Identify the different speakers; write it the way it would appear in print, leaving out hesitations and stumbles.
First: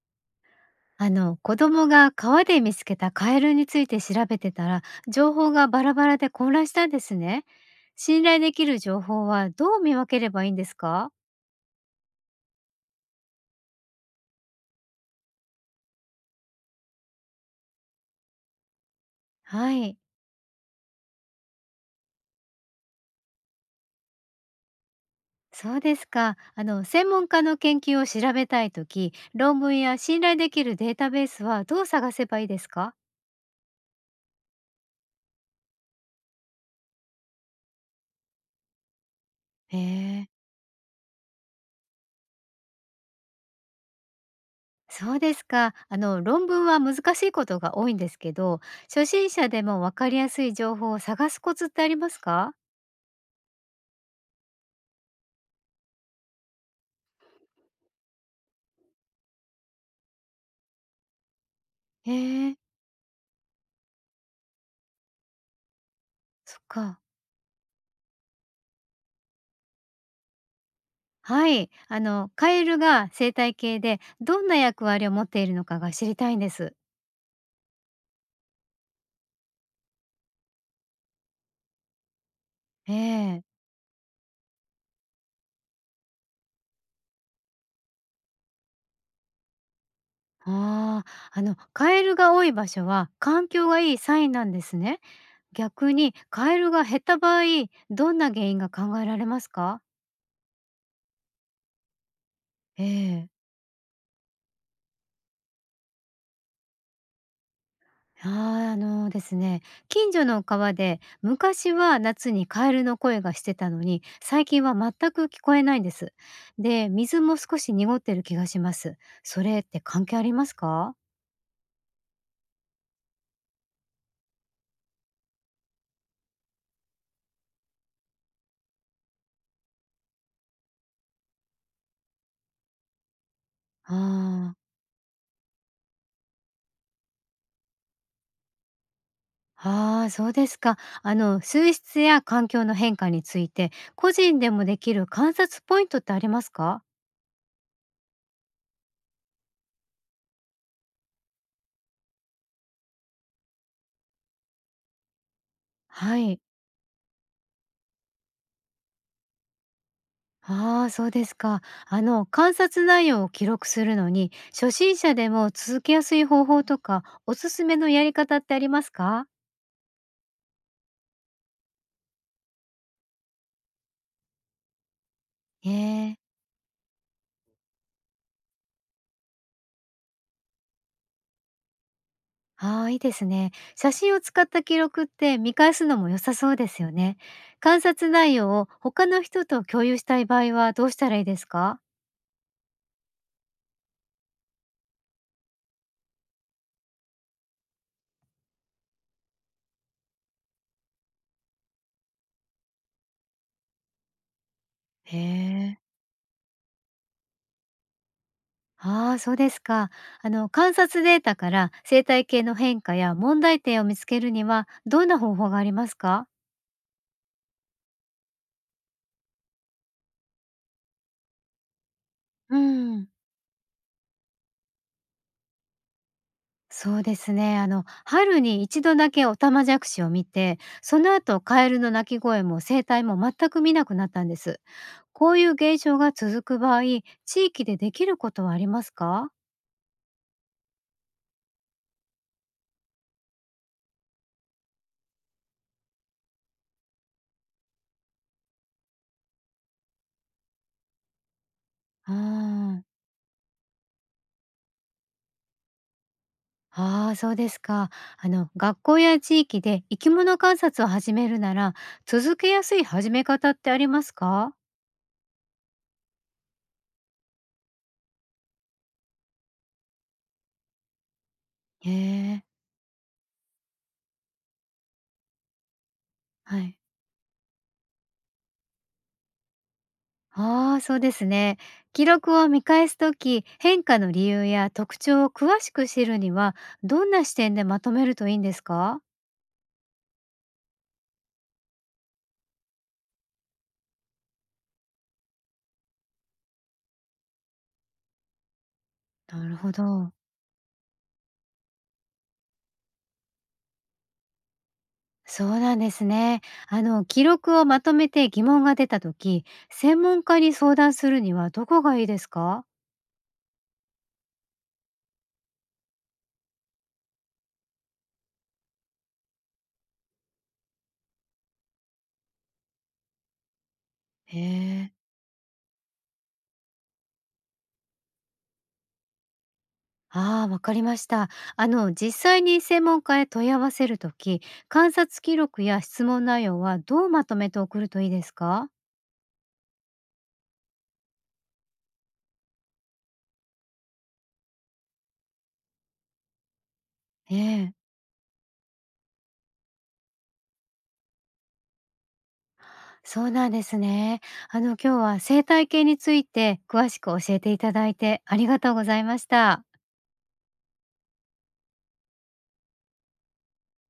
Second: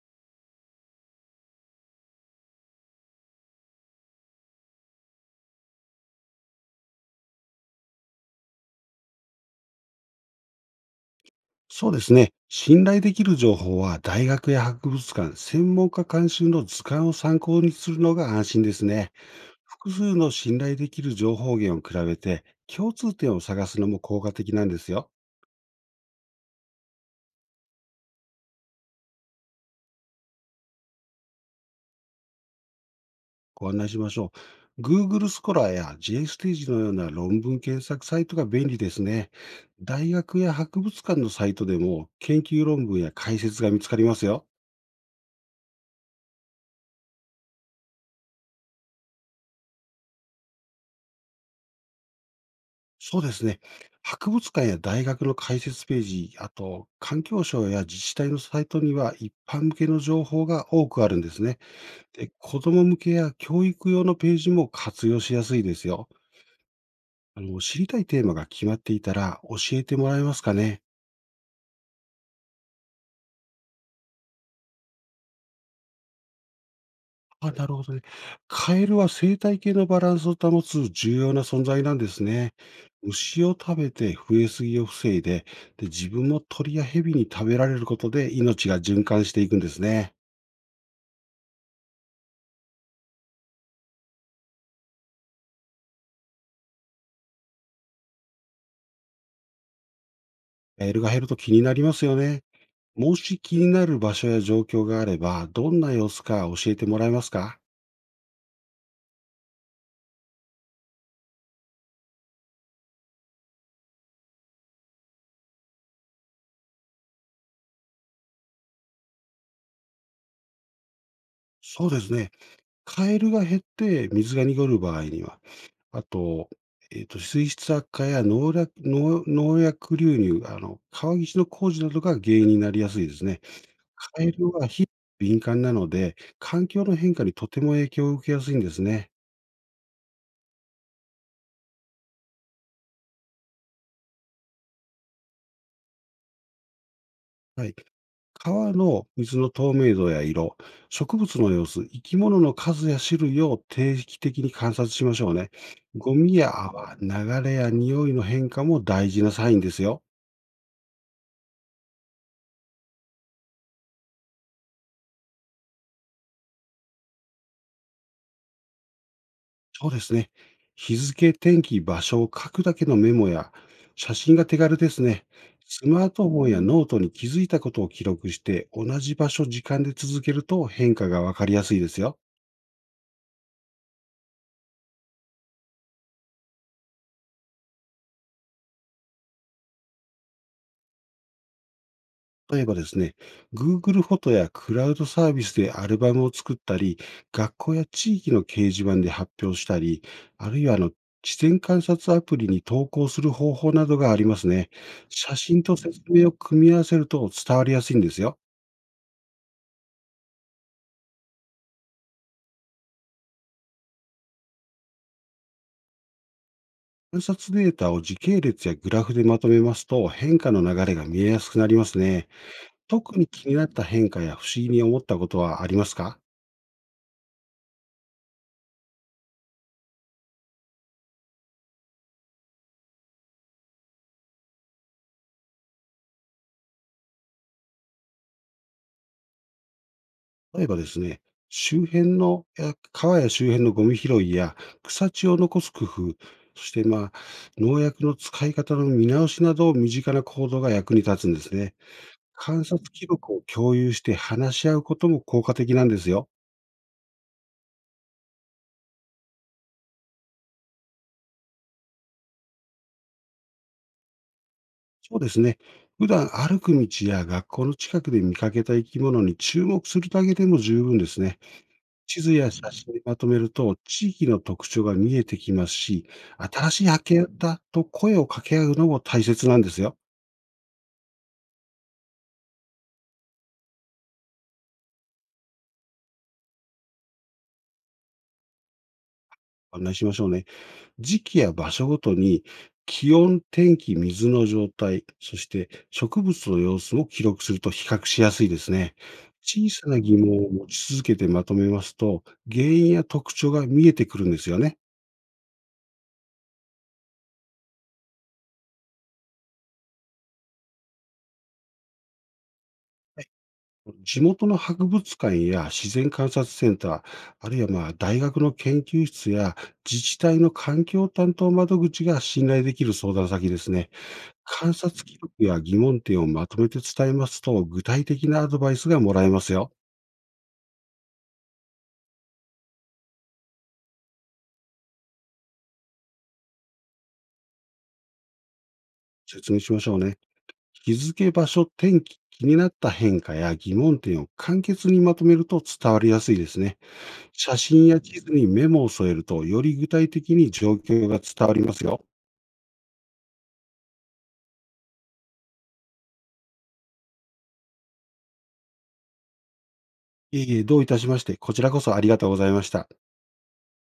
Speaker 1: 子供が川で見つけたカエルについて調べてたら、情報がバラバラで混乱したんですね。信頼できる情報はどう見分ければいいんですか？
Speaker 2: そうですね。信頼できる情報は大学や博物館、専門家監修の図鑑を参考にするのが安心ですね。
Speaker 1: は
Speaker 2: 複
Speaker 1: い、
Speaker 2: 数の信頼できる情報源を比べて共通点を探すのも効果的なんですよ。
Speaker 1: そうですか。あの、専門家の研究を調べたいとき、論文や信頼できるデータベースはどう探せばいいですか？
Speaker 2: ご案内しましょう。Google スコラや J ステージのような論文検索サイトが便利ですね。
Speaker 1: へ
Speaker 2: 大
Speaker 1: え。
Speaker 2: 学や博物館のサイトでも研究論文や解説が見つかりますよ。
Speaker 1: そうですか。あの、論文は難しいことが多いんですけど、初心者でもわかりやすい情報を探すコツってありますか？
Speaker 2: そうですね。博物館や大学の解説ページ、あと環境省や自治体のサイトには一般向けの情報が多くあるんですね。
Speaker 1: へ
Speaker 2: で、
Speaker 1: え、
Speaker 2: 子ども向けや教育用のページも活用しやすいですよ。
Speaker 1: そっか。
Speaker 2: 知りたいテーマが決まっていたら教えてもらえますかね。
Speaker 1: はい、あのカエルが生態系でどんな役割を持っているのかが知りたいんです。
Speaker 2: あ、なるほどね。カエルは生態系のバランスを保つ重要な存在なんですね。
Speaker 1: ええ、
Speaker 2: 虫を食べて増えすぎを防いで、で自分も鳥や蛇に食べられることで命が循環していくんですね。
Speaker 1: ああ、あのカエルが多い場所は環境がいいサインなんですね。逆にカエルが減った場合、どんな原因が考えられますか？
Speaker 2: メールが減ると気になりますよね。
Speaker 1: え
Speaker 2: も
Speaker 1: え、
Speaker 2: し気になる場所や状況があれば、どんな様子か教えてもらえますか？
Speaker 1: ああ、あのですね、近所の川で昔は夏にカエルの声がしてたのに、最近は全く聞こえないんです。で、水も少し濁ってる気がします。それって関係ありますか？
Speaker 2: そうですね。カエルが減って水が濁る場合には、あと、水質悪化や農薬流入、川岸の工事などが原因になりやすいですね。カエル
Speaker 1: ああ、
Speaker 2: は敏感なので、環境の変化にとても影響を受けやすいんですね。
Speaker 1: ああ、そうですか。あの、水質や環境の変化について、個人でもできる観察ポイントってありますか？
Speaker 2: はい。川の水の透明度や色、植物の様子、生き物の数や種類を定期的に観察しましょうね。ゴ
Speaker 1: は
Speaker 2: ミ
Speaker 1: い。
Speaker 2: や泡、流れや匂いの変化も大事なサインですよ。
Speaker 1: ああ、そうですか。あの、観察内容を記録するのに、初心者でも続けやすい方法とか、おすすめのやり方ってありますか？
Speaker 2: そうですね。日付、天気、場所を書くだけのメモや写真が手軽ですね。
Speaker 1: え
Speaker 2: スマー
Speaker 1: え。
Speaker 2: トフォンやノートに気づいたことを記録して、同じ場所、時間で続けると変化がわかりやすいですよ。
Speaker 1: ああ、いいですね。写真を使った記録って見返すのも良さそうですよね。観察内容を他の人と共有したい場合はどうしたらいいですか？
Speaker 2: 例えばですね、Google フォトやクラウドサービスでアルバムを作ったり、学校や地域の掲示板で発表したり、あるいは地点観察アプリに投稿する方法などがありますね。
Speaker 1: へ
Speaker 2: 写真
Speaker 1: え。
Speaker 2: と説明を組み合わせると伝わりやすいんですよ。
Speaker 1: ああ、そうですか。あの、観察データから生態系の変化や問題点を見つけるにはどんな方法がありますか？
Speaker 2: 観察データを時系列やグラフでまとめますと変化の流れが見えやすくなりますね。
Speaker 1: うん。
Speaker 2: 特に気になった変化や不思議に思ったことはありますか？
Speaker 1: そうですね。あの、春に一度だけオタマジャクシを見て、その後カエルの鳴き声も生態も全く見なくなったんです。こういう現象が続く場合、地域でできることはありますか？
Speaker 2: 例えばですね、周辺の、や川や周辺のゴミ拾いや草地を残す工夫、そして、農薬の使い方の見直しなど、身近な行動が役に立つんですね。
Speaker 1: あ
Speaker 2: 観
Speaker 1: あ。
Speaker 2: 察記録を共有して話し合うことも効果的なんですよ。
Speaker 1: ああ、そうですか。あの、学校や地域で生き物観察を始めるなら、続けやすい始め方ってありますか？
Speaker 2: そうですね。普段歩く道や学校の近くで見かけた生き物に注目するだけでも十分ですね。
Speaker 1: へ
Speaker 2: 地図
Speaker 1: え、
Speaker 2: や写真にまとめると、地域の特徴が見えてきますし、
Speaker 1: は
Speaker 2: 新
Speaker 1: い。
Speaker 2: しい発見だと声を掛け合うのも大切なんですよ。
Speaker 1: ああ、そうですね。記録を見返すとき、変化の理由や特徴を詳しく知るには、どんな視点でまとめるといいんですか？
Speaker 2: 案内しましょうね。時期や場所ごとに、気温、天気、水の状態、そして植物の様子を記録すると比較しやすいですね。
Speaker 1: なる
Speaker 2: 小
Speaker 1: ほ
Speaker 2: さな
Speaker 1: ど。
Speaker 2: 疑問を持ち続けてまとめますと、原因や特徴が見えてくるんですよね。
Speaker 1: そうなんですね。あの、記録をまとめて疑問が出たとき、専門家に相談するにはどこがいいですか？
Speaker 2: 地元の博物館や自然観察センター、あるいは大学の研究室や自治体の環境担当窓口が信頼できる相談先ですね。
Speaker 1: へ
Speaker 2: 観
Speaker 1: え。
Speaker 2: 察記録や疑問点をまとめて伝えますと、具体的なアドバイスがもらえますよ。
Speaker 1: ああ、わかりました。あの、実際に専門家へ問い合わせるとき、観察記録や質問内容はどうまとめて送るといいですか？
Speaker 2: 説明しましょうね。日付、場所、天気、気になった変化や疑問点を簡潔にまとめると伝わりやすいですね。
Speaker 1: え
Speaker 2: 写
Speaker 1: え、
Speaker 2: 真や地図にメモを添えると、より具体的に状況が伝わりますよ。
Speaker 1: そうなんですね。あの、今日は生態系について詳しく教えていただいてありがとうございました。
Speaker 2: いえいえ、どういたしまして、こちらこそありがとうございました。